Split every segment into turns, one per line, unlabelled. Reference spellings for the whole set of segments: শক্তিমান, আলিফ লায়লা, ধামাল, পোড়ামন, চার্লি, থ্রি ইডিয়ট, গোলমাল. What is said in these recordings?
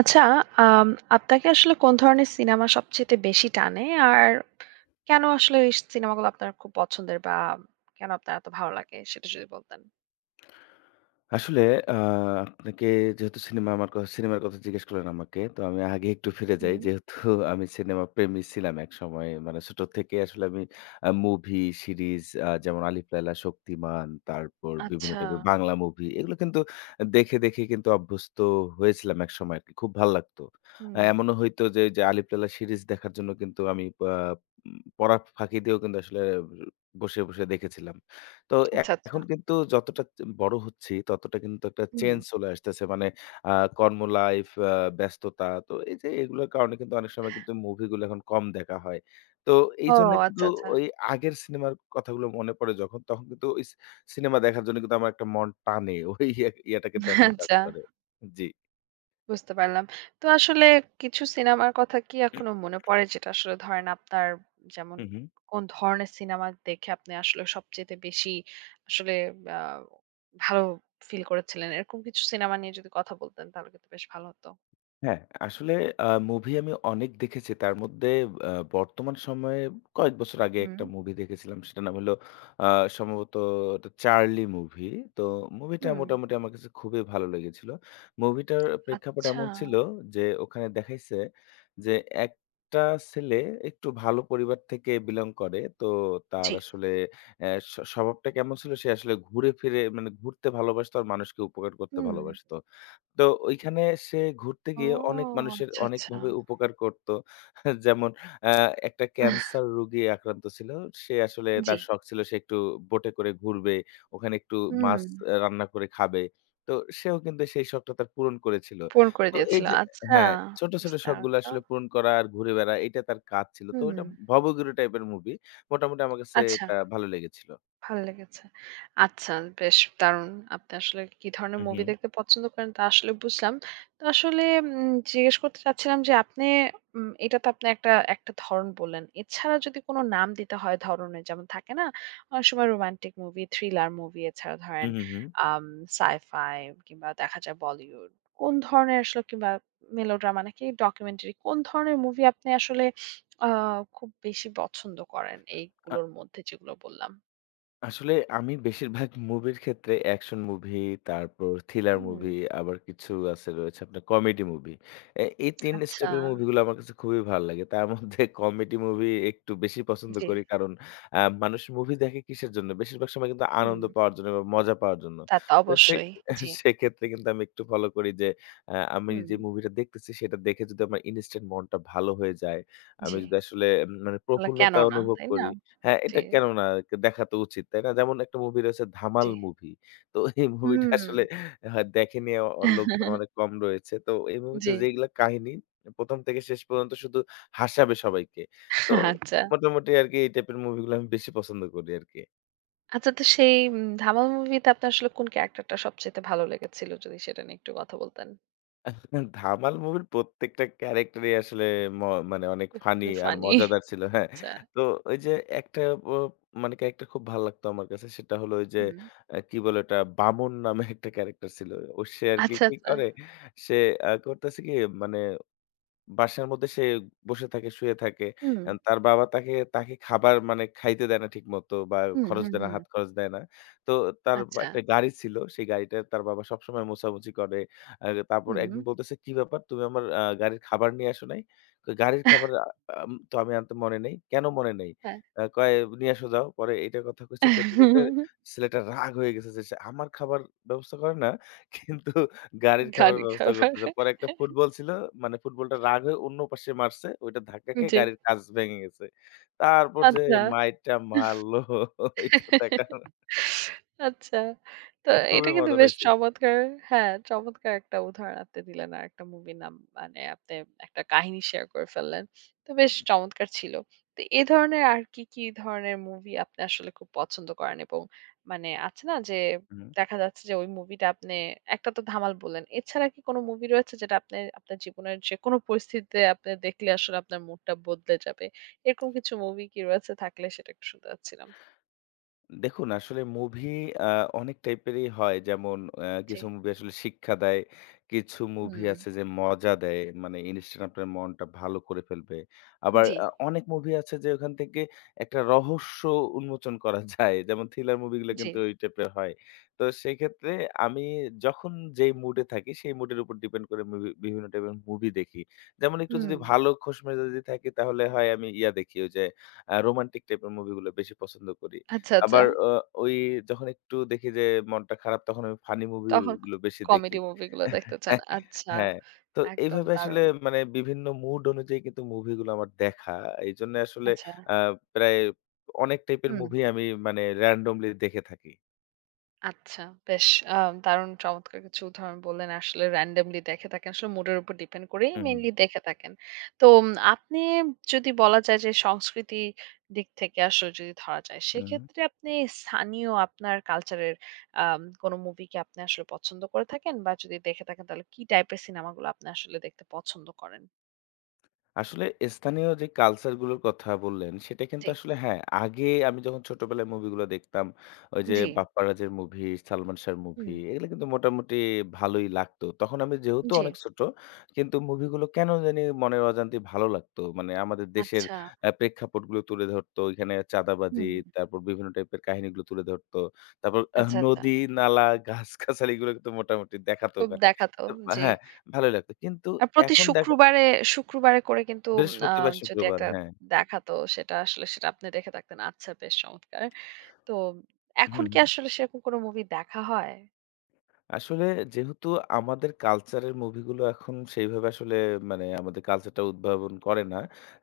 আচ্ছা, আম আপনাকে আসলে কোন ধরনের cinema সবচেয়ে বেশি টানে? আর কেন আসলে এই সিনেমাগুলো আপনার খুব পছন্দের বা কেন আপনার এত ভালো লাগে সেটা যদি বলতেন?
আসলে আ আপনাকে যেহেতু সিনেমা আমার কথা সিনেমার কথা জিজ্ঞেস করলেন আমাকে। তো আমি আগে একটু ফিরে যাই।
হুম।
যেহেতু আমি সিনেমা প্রেমী ছিলাম একসময়। মানে ছোট থেকে আসলে আমি মুভি, সিরিজ যেমন 'আলিফ লায়লা', 'শক্তিমান' তারপর বিভিন্ন
আচ্ছা।
টাইপের বাংলা মুভি এগুলো কিন্তু দেখে কিন্তু অভ্যস্ত হয়েছিলাম একসময় আরকি। খুব ভাল লাগতো।
হুম।
এমনও হইতো যে 'আলিফ লায়লা' সিরিজ দেখার জন্য কিন্তু আমি আ পড়া ফাঁকি দিয়েও কিন্তু আসলে বসে দেখেছিলাম। তো
আচ্ছা, আচ্ছা।
এখন কিন্তু যতটা বড় হচ্ছি, ততটা কিন্তু একটা
হুম।
চেঞ্জ চলে আসতেছে। মানে আ কর্ম লাইফ, ব্যস্ততা। তো এই যে এগুলোর কারণে কিন্তু অনেক সময় কিন্তু মুভিগুলো এখন কম দেখা হয়। তো
ও
এইজন্য কিন্তু
আচ্ছা, আচ্ছা।
ওই আগের সিনেমার কথাগুলো মনে পড়ে যখন, তখন কিন্তু ওই সি সিনেমা দেখার জন্য কিন্তু আমার একটা মন টানে। ওই ইয়াটা কিন্তু এখনো কাজ
আচ্ছা।
করে। জি।
বুঝতে পারলাম। তো আসলে কিছু সিনেমার কথা কি এখনো মনে পড়ে যেটা আসলে ধরেন আপনার যেমন
হু, হু।
কোন ধরনের সিনেমা দেখে আপনি আসলে সবচাইতে বেশি আসলে আ ভালো ফিল করেছিলেন? এরকম কিছু সিনেমা নিয়ে যদি কথা বলতেন তাহলে কিন্তু বেশ ভালো হতো।
হ্যাঁ, আসলে মুভি আমি অনেক দেখেছি। তার মধ্যে বর্তমান সময়ে কয়েক বছর আগে
হুম,
একটা মুভি দেখেছিলাম। সেটার নাম হলো আ সম্ভবত এটা 'চার্লি' মুভি। তো মুভিটা
হুম।
মোটামুটি আমার কাছে খুবই ভালো লেগেছিল। মুভিটার প্রেক্ষাপট
আচ্ছা।
এমন ছিল যে ওখানে দেখাইছে যে একটা ছেলে একটু ভালো পরিবার থেকে বিলং করে। তো তার
জি।
আসলে অ্যা স স্বভাবটা কেমন ছিল সে আসলে ঘুরে ফিরে মানে ঘুরতে ভালোবাসত আর মানুষকে উপকার করতে
হুম।
ভালোবাসত। তো ওইখানে সে ঘুরতে
ও
গিয়ে অনেক মানুষের
আচ্ছা, আচ্ছা।
অনেকভাবে উপকার করত। যেমন আ একটা ক্যান্সার রোগী আক্রান্ত ছিল। সে আসলে
জি।
তার শখ ছিল সে একটু বোটে করে ঘুরবে, ওখানে একটু
হুম।
মাছ রান্না করে খাবে। তো সেও কিন্তু সেই শখটা তার পূরণ করেছিল।
পূরণ করে
তো এই
দিয়েছিল।
যে
আচ্ছা।
হ্যাঁ, ছোট,
বেশ
ছোট
দারুণ
শখগুলো
তো।
আসলে পূরণ করা আর ঘুরে বেড়া এটা তার কাজ ছিল। তো
হুম।
এটা ভবঘুরে টাইপের মুভি। মোটামুটি আমার কাছে
আচ্ছা।
এটা ভালো লেগেছিল।
ভালো লেগেছে। আচ্ছা বেশ দারুণ। আপনি আসলে কি ধরনের
হু, হু।
মুভি দেখতে পছন্দ করেন তা আসলে বুঝলাম। তো আসলে জিজ্ঞেস করতে চাচ্ছিলাম যে আপনি এটা তো আপনি একটা ধরন বললেন। এছাড়া যদি কোনো নাম দিতে হয় ধরনের যেমন থাকে না? অনেক সময় রোমান্টিক মুভি, থ্রিলার মুভি এছাড়া
হু,
ধরেন
হু, হু।
আম সাই-ফাই কিংবা দেখা যায় বলিউড। কোন ধরনের আসলে কিংবা মেলোড্রামা নাকি ডকুমেন্টারি কোন ধরনের মুভি আপনি আসলে আ খুব বেশি পছন্দ করেন এইগুলোর মধ্যে যেগুলো বললাম?
আসলে আমি বেশিরভাগ মুভির ক্ষেত্রে অ্যাকশন মুভি, তারপর থ্রিলার
হুম,
মুভি, আবার কিছু আছে রয়েছে আপনার কমেডি মুভি। এই ৩
আচ্ছা।
স্টেপের মুভিগুলো আমার কাছে খুবই ভাল লাগে। তার মধ্যে কমেডি মুভি একটু বেশি পছন্দ
জি।
করি। কারণ মানুষ মুভি দেখে কিসের জন্য? বেশিরভাগ সময় কিন্তু
হুম।
আনন্দ পাওয়ার জন্য বা মজা পাওয়ার জন্য।
তা তো
তো
অবশ্যই। জি।
সেক্ষেত্রে কিন্তু আমি একটু ফলো করি যে আমি
হুম।
যে মুভিটা দেখতেছি সেটা দেখে যদি আমার ইনস্ট্যান্ট মনটা ভালো হয়ে যায়, আমি
জি।
যদি আসলে মানে
তাহলে কেন
প্রফুল্লতা
না,
অনুভব
তাই না?
করি হ্যাঁ,
জি,
এটা কেন না? দেখা তো উচিত, তাই না? যেমন একটা মুভি রয়েছে
জি।
'ধামাল' মুভি। তো এই মুভিটা
হুম।
আসলে হ্যাঁ, দেখেনি অ অ- লোকজন অনেক কম রয়েছে। তো এই মুভিতে
জি।
যেইগুলা কাহিনী ১ম থেকে শেষ পর্যন্ত শুধু হাসাবে সবাইকে। তো
আচ্ছা।
মোটামুটি আরকি এই টাইপের মুভিগুলো আমি বেশি পছন্দ করি আরকি।
আচ্ছা, তো সেই ধামাল মুভিতে আপনার আসলে কোন ক্যারেক্টারটা সবচাইতে ভালো লেগেছিল? যদি সেটা নিয়ে একটু কথা বলতেন।
ধামাল মুভির প্রত্যেকটা ক্যারেক্টারই আসলে ম মানে অনেক ফানি
খুবই
আর
ফানি।
মজাদার ছিল। হ্যাঁ।
আচ্ছা।
তো ওই যে একটা ও মানে ক্যারেক্টার খুব ভাল লাগতো আমার কাছে। সেটা হলো ওই যে
হুম।
কি বলে ওটা বামন নামে একটা ক্যারেক্টার ছিল। ও সে আরকি কি
আচ্ছা,
কি
আচ্ছা।
করে সে করতেছে কি মানে বাসার মধ্যে সে বসে থাকে, শুয়ে থাকে।
হুম।
তার বাবা তাকে খাবার মানে খাইতে দেয় না ঠিকমতো বা
হুম,
খরচ
হুম,
দেয় না,
হুম।
হাত খরচ দেয় না। তো তার বা
আচ্ছা।
একটা গাড়ি ছিল। সেই গাড়িটা তার বাবা সবসময় মোছামুছি করে। আ তারপর
হুম।
একদিন বলতেছে, "কি ব্যাপার? তুমি আমার গাড়ির খাবার নিয়ে আসো নাই?" কয়, "গাড়ির খাবার আ আম তো আমি আনতে মনে নেই।" "কেন মনে নেই?"
হ্যাঁ।
কয়, "নিয়ে আসো যাও।" পরে এইটার কথা কইছে। কইতে ছেলেটা রাগ হয়ে গেছে যে, "সে আমার খাবার ব্যবস্থা করে না, কিন্তু" গাড়ির খাবারের
গাড়ি
ব্যবস্থা
খাবার।
করতেছে। পরে একটা ফুটবল ছিল। মানে ফুটবলটা রাগ হয়ে অন্য পাশে মারছে। ওইটা ধাক্কা খেয়ে
জি।
গাড়ির কাঁচ ভেঙে গেছে। তারপর যে
আচ্ছা।
মাইরটা মারলো, এটা দেখা
আচ্ছা। তো এটা
খুবই
কিন্তু
মজা
বেশ
পাইছি।
চমৎকার। হ্যাঁ, চমৎকার একটা উদাহরণ আপনি দিলেন। আরেকটা মুভির নাম মানে আপনি একটা কাহিনী শেয়ার করে ফেললেন। তো বেশ
হুম,
চমৎকার ছিল। তো এ ধরনের আর কি ধরনের মুভি আপনি আসলে খুব পছন্দ করেন? এবং মানে আছে না যে
হুম।
দেখা যাচ্ছে যে ওই মুভিটা আপনি একটা তো ধামাল বললেন। এছাড়া কি কোনো মুভি রয়েছে যেটা আপনি আপনার জীবনের যেকোনো পরিস্থিতিতে আপনি দেখলে আসলে আপনার মুডটা বদলে যাবে? এরকম কিছু মুভি কি রয়েছে? থাকলে সেটা একটু শুনতে চাচ্ছিলাম।
দেখুন আসলে মুভি আ অনেক টাইপেরই হয়। যেমন
জি।
কিছু মুভি আসলে শিক্ষা দেয়। কিছু মুভি
হুম,
আছে যে মজা দেয়। মানে ইনস্ট্যান্ট আপনার মনটা ভালো করে ফেলবে। আবার
জি,
অনেক মুভি আছে যে ওখান থেকে একটা রহস্য উন্মোচন করা যায়। যেমন থ্রিলার মুভিগুলো
জি।
কিন্তু ওই টাইপের হয়। তো সেক্ষেত্রে আমি যখন যেই মুডে থাকি সেই মুডের উপর ডিপেন্ড করে মুভি বিভিন্ন টাইপের মুভি দেখি। যেমন একটু যদি
হুম,
ভালো খোশ মেজাজে থাকি তাহলে হয় আমি ইয়া দেখি ওই যে রোমান্টিক টাইপের মুভিগুলো বেশি পছন্দ করি।
আচ্ছা, আচ্ছা।
আবার অ ওই যখন একটু দেখি যে মনটা খারাপ তখন আমি ফানি মুভি
তখন ক
গুলো বেশি দেখি।
কমেডি মুভি গুলো দেখতে চান। আচ্ছা,
হ্যাঁ, তো
একদম
এইভাবে আসলে
দারুণ।
মানে বিভিন্ন মুড অনুযায়ী কিন্তু মুভিগুলো আমার দেখা। এইজন্য আসলে
আচ্ছা,
আ প্রায় অনেক টাইপের
হুম।
মুভি আমি মানে randomly দেখে থাকি।
আচ্ছা বেশ আ দারুণ চমৎকার কিছু উদাহরণ বললেন। আসলে randomly দেখে থাকেন। আসলে মুডের উপর ডিপেন্ড করেই
হুম,
মেইনলি দেখে থাকেন। তো আপনি যদি বলা যায় যে সংস্কৃতি দিক থেকে আসলে যদি ধরা যায়,
হুম।
সেক্ষেত্রে আপনি স্থানীয় আপনার কালচারের কোনো মুভি কি আপনি আসলে পছন্দ করে থাকেন? বা যদি দেখে থাকেন তাহলে কি টাইপের সিনেমাগুলো আপনি আসলে দেখতে পছন্দ করেন?
আসলে স্থানীয় যে কালচার গুলোর কথা বললেন, সেটা কিন্তু
জি,
আসলে হ্যাঁ, আগে আমি যখন ছোটবেলায় মুভিগুলো দেখতাম, ওই যে
জি,
বাপ্পারাজের মুভি, সালমান শাহর মুভি,
হুম,
এগুলো কিন্তু মোটামুটি ভালোই লাগতো। তখন আমি যেহেতু
জি,
অনেক ছোট, কিন্তু মুভিগুলো কেন জানি মনের অজান্তে ভালো লাগতো। মানে আমাদের দেশের
আচ্ছা,
প্রেক্ষাপটগুলো তুলে ধরতো। ওইখানে চাঁদাবাজি,
হুম,
তারপর বিভিন্ন টাইপের কাহিনীগুলো তুলে ধরতো। তারপর
আচ্ছা, আচ্ছা।
নদী, নালা, গাছ-গাছালি এগুলো কিন্তু মোটামুটি দেখাতো
খুব
ওখানে।
দেখা তো,
তো
জি।
হ্যাঁ, ভালোই লাগতো। কিন্তু
প্রতি
এখন দেখা
শুক্রবারে, শুক্রবারে করে কিন্তু আ
বৃহস্পতিবার,
যদি
শুক্রবার,
একটা
হ্যাঁ।
দেখাতো সেটা আসলে সেটা আপনি দেখে থাকতেন। আচ্ছা বেশ চমৎকার। তো এখন
হুম,
কি
হুম।
আসলে সেরকম কোনো মুভি দেখা হয়?
আসলে যেহেতু আমাদের কালচারের মুভিগুলো এখন সেইভাবে আসলে মানে আমাদের কালচারটা উদ্ভাবন করে না।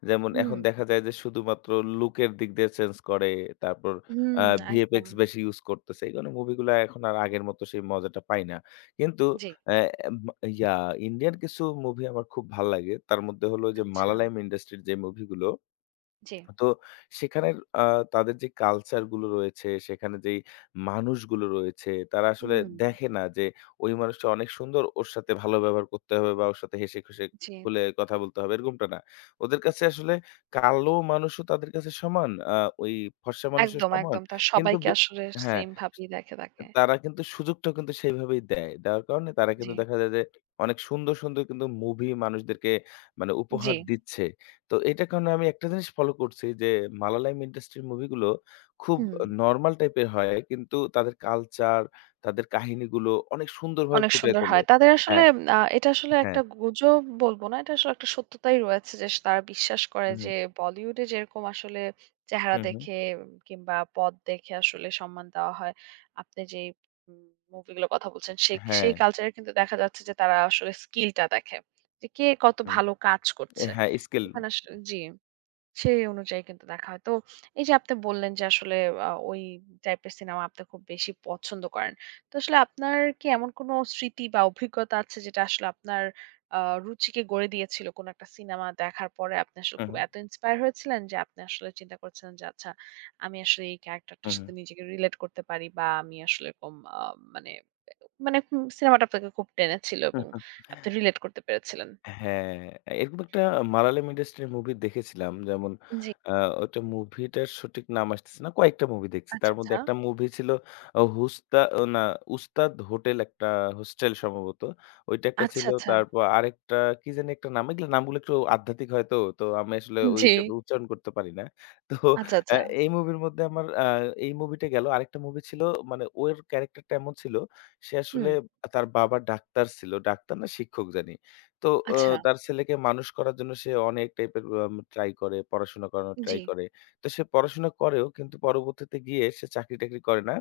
যেমন
হুম।
এখন দেখা যায় যে শুধুমাত্র লুকের দিক দিয়ে চেঞ্জ করে। তারপর আ
হুম, একদম।
ভিএফএক্স বেশি ইউজ করতেছে। এই কারণে মুভিগুলো এখন আর আগের মতো সেই মজাটা পাই না। কিন্তু
জি।
অ্যা এম ইয়া ইন্ডিয়ান কিছু মুভি আমার খুব ভাল লাগে। তার মধ্যে হলো যে
আচ্ছা।
মালায়ালাম ইন্ডাস্ট্রির যে মুভিগুলো
জি।
তো সেখানের আ তাদের যে কালচার গুলো রয়েছে, সেখানে যেই মানুষগুলো রয়েছে, তারা আসলে
হুম।
দেখে না যে ওই মানুষটা অনেক সুন্দর, ওর সাথে ভালো ব্যবহার করতে হবে বা ওর সাথে হেসে খুশে
জি।
খুলে কথা বলতে হবে, এরকমটা না। ওদের কাছে আসলে কালো মানুষও তাদের কাছে সমান, আ ওই ফর্সা মানুষও
একদম,
সমান।
একদম। তার
কিন্তু
সবাইকে
বে
আসলে
হ্যাঁ।
সেম ভাবেই দেখে থাকে।
তারা কিন্তু সুযোগটাও কিন্তু সেইভাবেই দেয়। দেওয়ার কারণে তারা
জি,
কিন্তু দেখা যায় যে অনেক সুন্দর, সুন্দর কিন্তু মুভি মানুষদেরকে মানে
জি।
উপহার দিচ্ছে। তো এটার কারণে আমি একটা জিনিস ফলো করছি যে মালালাইম ইন্ডাস্ট্রির মুভিগুলো খুব
হুম।
নরমাল টাইপের হয় কিন্তু তাদের কালচার, তাদের কাহিনীগুলো অনেক সুন্দরভাবে
অনেক
ফুটিয়ে
সুন্দর
তোলে।
হয়। তাদের আসলে
হ্যাঁ,
এটা আসলে
হ্যাঁ।
একটা গুজব বলব না। এটা আসলে একটা সত্যতাই রয়েছে যে তারা বিশ্বাস করে
হুম,
যে
হুম,
বলিউডে যেরকম আসলে চেহারা
হুম, হুম।
দেখে কিংবা পদ দেখে আসলে সম্মান দেওয়া হয়। আপনি যেই উম মুভিগুলোর কথা বলছেন সেই
হ্যাঁ,
সেই কালচারে কিন্তু দেখা যাচ্ছে যে তারা আসলে স্কিলটা দেখে। যে কে কত
হুম।
ভালো কাজ করছে।
হ্যাঁ, স্কেল।
ওখানে আস জি। সেই অনুযায়ী কিন্তু দেখা হয়। তো এই যে আপনি বললেন যে আসলে ওই টাইপের সিনেমা আপনি খুব বেশি পছন্দ করেন। তো আসলে আপনার কি এমন কোনো স্মৃতি বা অভিজ্ঞতা আছে যেটা আসলে আপনার আ রুচিকে গড়ে দিয়েছিল? কোনো একটা সিনেমা দেখার পরে আপনি আসলে
হুম,
খুব
হুম,
এত ইন্সপায়ার হয়েছিলেন যে আপনি আসলে চিন্তা করেছিলেন যে আচ্ছা আমি আসলে এই ক্যারেক্টারটার
হুম,
সাথে নিজেকে রিলেট করতে পারি বা আমি আসলে এরকম আ মানে মানে উম সিনেমাটা আপনাকে খুব টেনেছিল এবং
হুম।
আপনি রিলেট করতে পেরেছিলেন।
হ্যাঁ, এরকম একটা মালায়ালাম ইন্ডাস্ট্রির মুভি দেখেছিলাম। যেমন
জি।
আ ওটা মুভিটার সঠিক নাম আসতেছে না। কয়েকটা মুভি দেখছি।
আচ্ছা,
তার মধ্যে
আচ্ছা।
একটা মুভি ছিল আ হুস্তা ও না উস্তাদ হোটেল একটা হোস্টেল সম্ভবত। ওইটা একটা
আচ্ছা,
ছিল।
আচ্ছা।
তারপর আরেকটা কি জানি একটা নাম। এগুলো নামগুলো একটু আধ্যাত্মিক হয়তো। তো আমি আসলে ওই
জি।
টাইপের উচ্চারণ করতে পারি না। তো
আচ্ছা,
আ
আচ্ছা।
এই মুভির মধ্যে আমার এই মুভিটা গেল। আরেকটা মুভি ছিল মানে ওর ক্যারাক্টারটা এমন ছিল সে আসলে
হুম।
তার বাবা ডাক্তার ছিল। ডাক্তার না শিক্ষক জানি। তো অ
আচ্ছা।
তার ছেলেকে মানুষ করার জন্য সে অনেক টাইপের ট্রাই করে, পড়াশোনা করানোর ট্রাই
জি।
করে। তো সে পড়াশোনা করেও কিন্তু পরবর্তীতে গিয়ে সে চাকরি-টাকরি করে না।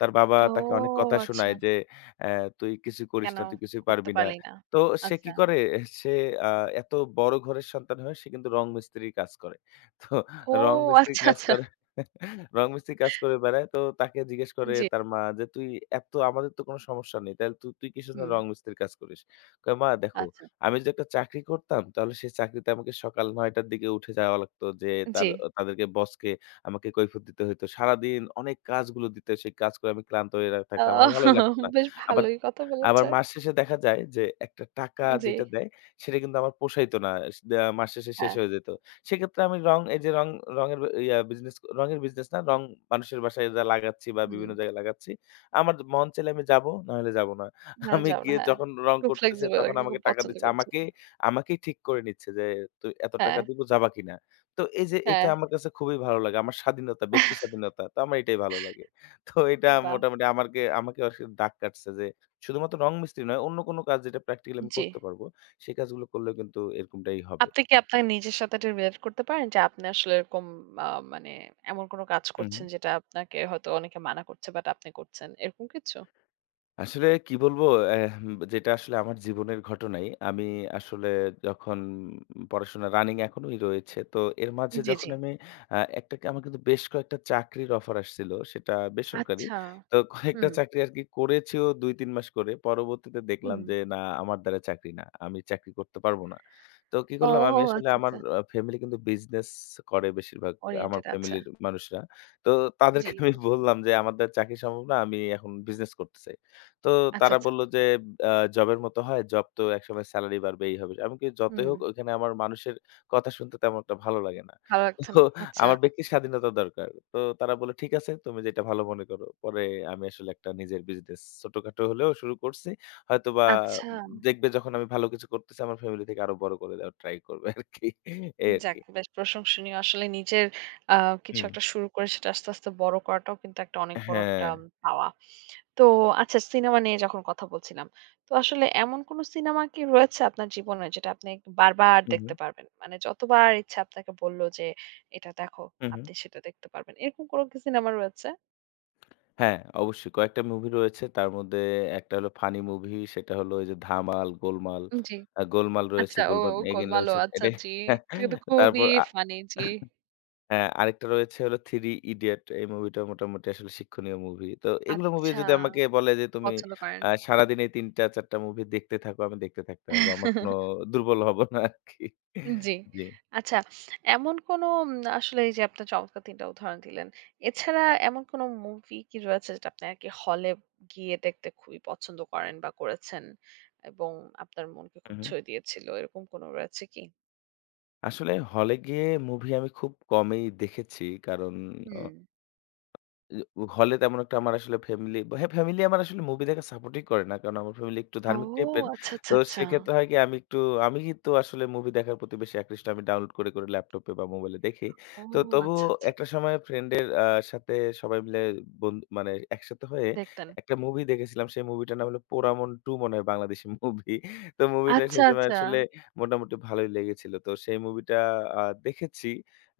তার বাবা
ও
তাকে অনেক কথা
আচ্ছা।
শোনায় যে, অ্যা "তুই কিছু করিস
কেন
না, তুই কিছুই
করতে
পারবি না।"
পারলি না?
তো সে কি
আচ্ছা।
করে? সে আ এত বড় ঘরের সন্তান হয়ে সে কিন্তু রং মিস্ত্রির কাজ করে। তো
ও
রং মিস্ত্রির
আচ্ছা,
কাজ
আচ্ছা।
করে রং মিস্ত্রির কাজ করে বেড়ায়। তো তাকে জিজ্ঞেস করে
জি।
তার মা যে, "তুই এত আমাদের তো কোনো সমস্যা নেই। তাহলে তুই তুই কিসের জন্য
হুম।
রং মিস্ত্রির কাজ করিস?" কয়, "মা দেখো,
আচ্ছা।
আমি যদি একটা চাকরি করতাম তাহলে সেই চাকরিতে আমাকে সকাল ৯:০০টার দিকে উঠে যাওয়া লাগতো যে
জি।
তাদেরকে বসকে আমাকে কৈফিয়ত দিতে হইতো। সারাদিন অনেক কাজগুলো দিত। সেই কাজ করে আমি ক্লান্ত হয়ে
ও
থাকতাম। আমার ভালোই লাগতো না।
বেশ
আবার
ভালোই কথা
আবার
বলেছে।
মাস শেষে দেখা যায় যে একটা টাকা
জি,
যেটা দেয় সেটা কিন্তু আমার পোষাইতো না। স দে মাস শেষে শেষ
হ্যাঁ।
হয়ে যেত। সেক্ষেত্রে আমি রং এই যে রং রঙের ব- ইয়া বিজনেস রঙের বিজনেস না রং মানুষের বাসায় যা লাগাচ্ছি বা বিভিন্ন
হুম।
জায়গায় লাগাচ্ছি। আমার মন চাইলে আমি যাবো, নাহলে যাবো না।
না
আমি
যাবো না,
গিয়ে
হ্যাঁ।
যখন রং
খুব
করতেছে
ফ্লেক্সিবল
তখন
আরকি
আমাকে
খুব
টাকা
পছন্দ
দিচ্ছে।
করছিল।
আমাকেই ঠিক করে নিচ্ছে যে তুই এত
হ্যাঁ,
টাকা দিব যাবা কিনা। তো এই যে এটা
হ্যাঁ।
আমার কাছে খুবই ভালো লাগে। আমার স্বাধীনতা, ব্যক্তি স্বাধীনতা। তো আমার এটাই ভালো লাগে। তো এটা
বাহ!
মোটামুটি আমাকে আসলে দাগ কাটছে যে শুধুমাত্র রং মিস্ত্রি নয়, অন্য কোনো কাজ যেটা প্র্যাকটিক্যালি আমি
জি।
করতে পারব, সেই কাজগুলো করলেও কিন্তু এরকমটাই হবে।
আপনি কি আপনার নিজের সাথে এটা রিলেট করতে পারেন যে আপনি আসলে এরকম আ মানে এমন কোন কাজ
হু, হু।
করছেন যেটা আপনাকে হয়তো অনেকে মানা করছে বাট আপনি করছেন। এরকম কিছু?
আসলে কি বলবো? এহ যেটা আসলে আমার জীবনের ঘটনাই। আমি আসলে যখন পড়াশোনা রানিং এখনোই রয়েছে। তো এর মাঝে
জি,
যখন
জি।
আমি আ একটা আমার কিন্তু বেশ কয়েকটা চাকরির অফার আসছিল। সেটা বেসরকারি।
আচ্ছা।
তো কয়েকটা
হুম।
চাকরি আরকি করেছিও ২-৩ মাস করে। পরবর্তীতে দেখলাম
হুম।
যে না আমার দ্বারা চাকরি না। আমি চাকরি করতে পারব না। তো কি করলাম
ওহ!
আমি আসলে
আচ্ছা,
আমার
আচ্ছা।
ফ্যামিলি কিন্তু বিজনেস করে বেশিরভাগ আমার
ওরিয়েন্টেড আচ্ছা।
ফ্যামিলির মানুষরা। তো
জি।
তাদেরকে আমি বললাম যে আমার দ্বারা চাকরি সম্ভব না। আমি এখন বিজনেস করতে চাই। তো
আচ্ছা,
তারা
আচ্ছা।
বলল যে, জবের মতো হয়, জব তো একসময় সেলারি বাড়বে এই হবে। আমি কই যতই
হুম।
হোক ওইখানে আমার মানুষের কথা শুনতে তেমন একটা ভালো লাগে না।
ভালো লাগছে
তো
না। আচ্ছা,
আমার ব্যক্তির স্বাধীনতা দরকার। তো তারা বলল, "ঠিক আছে, তুমি যেটা ভালো মনে করো।" পরে আমি আসলে একটা নিজের বিজনেস ছোটখাটো হলেও শুরু করছি। হয়তোবা
আচ্ছা।
দেখবে যখন আমি ভালো কিছু করতেছি আমার ফ্যামিলি থেকে আরো বড় করে দেওয়ার ট্রাই করবে আরকি। এই আরকি।
যাক বেশ প্রশংসনীয়। আসলে নিজের আ কিছু
হুম।
একটা শুরু করে সেটা আস্তে বড় করাটাও কিন্তু একটা অনেক বড়
হ্যাঁ।
একটা পাওয়া। তো আচ্ছা সিনেমা নিয়ে যখন কথা বলছিলাম। তো আসলে এমন কোন সিনেমা কি রয়েছে আপনার জীবনে যেটা আপনি বারবার
হু, হু।
দেখতে পারবেন? মানে যতবার ইচ্ছা আপনাকে বলল যে, "এটা দেখো।"
হু, হু।
আপনি সেটা দেখতে পারবেন। এরকম কোন কি সিনেমা রয়েছে?
হ্যাঁ, অবশ্যই কয়েকটা মুভি রয়েছে। তার মধ্যে একটা হলো ফানি মুভি সেটা হলো ওই যে 'ধামাল', 'গোলমাল',
জি।
'গোলমাল' রয়েছে,
আচ্ছা, ও
'গোলমাল
ও
এগেইন'
গোলমালও
রয়েছে।
আচ্ছা
এটাই
জি। এটা কিন্তু খুবই
তারপর আ
ফানি জি।
হ্যাঁ, আরেকটা রয়েছে হলো 'থ্রি ইডিয়ট' এই মুভিটা মোটামুটি আসলে শিক্ষণীয় মুভি। তো এগুলো মুভি
আচ্ছা,
যদি আমাকে বলে যে তুমি
পছন্দ করেন।
সারাদিন এই ৩ টা ৪ টা মুভি দেখতে থাকো, আমি দেখতে থাকতে পারবো। আমার কোনো দুর্বল হব না আরকি।
জি।
জি।
আচ্ছা, এমন কোনো আসলে এই যে আপনার চমৎকার ৩ টা উদাহরণ দিলেন। এছাড়া এমন কোনো মুভি কি রয়েছে যেটা আপনি আরকি হলে গিয়ে দেখতে খুবই পছন্দ করেন বা করেছেন এবং আপনার মনকে
হু,
খুব
হু।
ছুঁয়ে দিয়েছিল? এরকম কোনো রয়েছে কি?
আসলে হলে গিয়ে মুভি আমি খুব কমই দেখেছি। কারণ অ
হুম।
উ হলে তেমন একটা আমার আসলে হ্যাঁ, ফ্যামিলি আমার আসলে মুভি দেখা সাপোর্টই করে না। কারণ আমার ফ্যামিলি একটু
ও
ধার্মিক টাইপের।
আচ্ছা, আচ্ছা,
তো
আচ্ছা।
সেক্ষেত্রে হয় কি আমি কিন্তু আসলে মুভি দেখার প্রতি বেশি আকৃষ্ট। আমি ডাউনলোড করে ল্যাপটপে বা মোবাইলে দেখি।
ও
তো তবুও
আচ্ছা, আচ্ছা।
একটা সময় ফ্রেন্ডের সাথে সবাই মিলে মানে একসাথে হয়ে
দেখতেন।
একটা মুভি দেখেছিলাম। সেই মুভিটার নাম হলো 'পোড়ামন ২' মনে হয় বাংলাদেশী মুভি। তো মুভিটা
আচ্ছা,
সেই সময়
আচ্ছা।
আসলে মোটামুটি ভালোই লেগেছিল। তো সেই মুভিটা দেখেছি।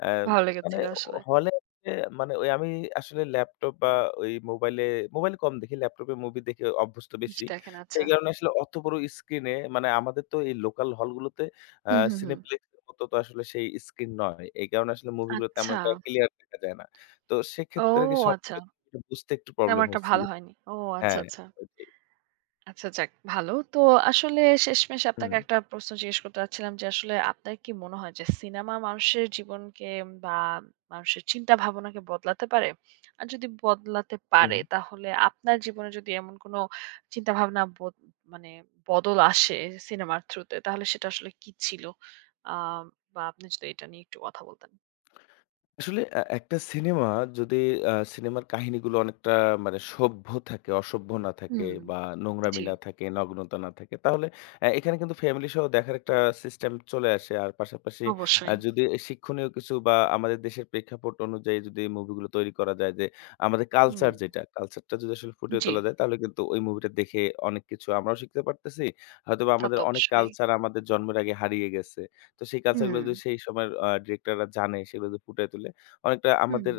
আ
ভালো
মানে
লেগেছিল আসলে।
হলে এ মানে ওই আমি আসলে ল্যাপটপ বা ওই মোবাইলে, মোবাইলে কম দেখি। ল্যাপটপে মুভি দেখে অভ্যস্ত বেশি।
বেশি দেখেন,
সেই
আচ্ছা।
কারণে আসলে অত বড় স্ক্রিনে মানে আমাদের তো এই লোকাল হলগুলোতে আ
হুম, হুম, হুম।
সিনেপ্লেক্স এর মতো তো আসলে সেই স্ক্রিন নয়। এই কারণে আসলে মুভিগুলো তেমন
আচ্ছা।
একটা ক্লিয়ার দেখা যায় না। তো
ও
সেক্ষেত্রে আরকি
আচ্ছা।
সবকিছু বুঝতে একটু
তেমন
প্রবলেম
একটা
হয়েছিল।
ভালো হয়নি। ও আচ্ছা,
হ্যাঁ,
আচ্ছা।
ওইটাই।
আচ্ছা যাক ভালো। তো আসলে শেষমেশ
হুম,
আপনাকে একটা প্রশ্ন জিজ্ঞেস করতে চাচ্ছিলাম যে আসলে আপনার কি মনে হয় যে সিনেমা মানুষের জীবনকে বা মানুষের চিন্তা ভাবনাকে বদলাতে পারে? আর যদি বদলাতে
হুম।
পারে তাহলে আপনার জীবনে যদি এমন কোনো চিন্তাভাবনা বদ মানে বদল আসে সিনেমার থ্রুতে তাহলে সেটা আসলে কি ছিল? আ বা আপনি যদি এটা নিয়ে একটু কথা বলতেন।
আসলে একটা সিনেমা যদি সিনেমার কাহিনীগুলো অনেকটা মানে সভ্য থাকে, অসভ্য না থাকে
হুম।
বা নোংরামি
জি।
না থাকে, নগ্নতা না থাকে, তাহলে এখানে কিন্তু ফ্যামিলি সহ দেখার একটা সিস্টেম চলে আসে। আর পাশাপাশি
অবশ্যই।
যদি শিক্ষণীয় কিছু বা আমাদের দেশের প্রেক্ষাপট অনুযায়ী যদি মুভিগুলো তৈরি করা যায় যে, আমাদের
হুম,
কালচার যেটা, কালচারটা যদি আসলে ফুটিয়ে
জি,
তোলা যায় তাহলে কিন্তু ওই মুভিটা দেখে অনেক কিছু আমরাও শিখতে পারতেছি। হয়তোবা
তা
আমাদের
তো
অনেক
অবশ্যই।
কালচার আমাদের জন্মের আগে হারিয়ে গেছে। তো সেই কালচারগুলো
হুম,
যদি সেই সময়ের ডিরেক্টররা জানে, সেগুলো যদি ফুটিয়ে তোলে অনেকটা
হুম,
আমাদের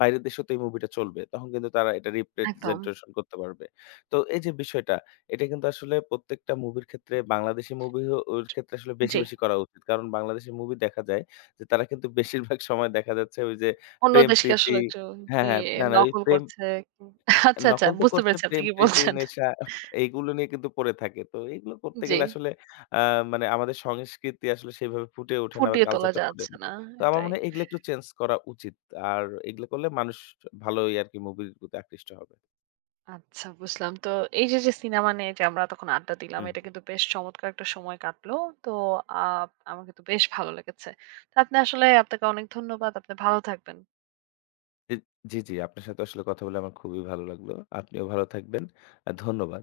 বাইরের দেশেও তো এই মুভিটা চলবে। তখন কিন্তু তারা এটা
একদম।
রিপ্রেজেন্টেশন করতে পারবে। তো এই যে বিষয়টা, এটা কিন্তু আসলে প্রত্যেকটা মুভির ক্ষেত্রে বাংলাদেশী মুভি ও ওর ক্ষেত্রে আসলে বেশি,
জি।
বেশি করা উচিত। কারণ বাংলাদেশী মুভি দেখা যায় যে তারা কিন্তু বেশিরভাগ সময় দেখা যাচ্ছে ওই যে
অন্য
প্রেম
দেশকে
প্রীতি
আসলে একটু
হ্যাঁ,
জি,
হ্যাঁ। না, না ওই
নকল
প্রেম
করছে। উম আচ্ছা, আচ্ছা
নকল তো
বুঝতে
করছে
পেরেছি আপনি
প্রেম,
কি
প্রীতি,
বলছেন।
নেশা এইগুলো নিয়ে কিন্তু পড়ে থাকে। তো এগুলো করতে
জি,
গেলে আসলে আ মানে আমাদের সংস্কৃতি আসলে সেভাবে ফুটে ওঠে না বা
ফুটিয়ে তোলা
কালচারটা ফুটে
যাচ্ছে
না।
না,
তো আমার
এটাই।
মনে হয় এগুলো একটু চেঞ্জ করা উচিত। আর এগুলো করলে মানুষ ভালোই আরকি মুভির প্রতি আকৃষ্ট হবে।
আচ্ছা বুঝলাম। তো এই যে, যে সিনেমা নিয়ে যে আমরা এতক্ষণ আড্ডা দিলাম,
হুম।
এটা কিন্তু বেশ চমৎকার একটা সময় কাটলো। তো আ আমার কিন্তু বেশ ভালো লেগেছে। তো আপনি আসলে আপনাকে অনেক ধন্যবাদ। আপনি ভালো থাকবেন।
জি, জি, জি। আপনার সাথে আসলে কথা বলে আমার খুবই ভালো লাগলো। আপনিও ভালো থাকবেন। ধন্যবাদ।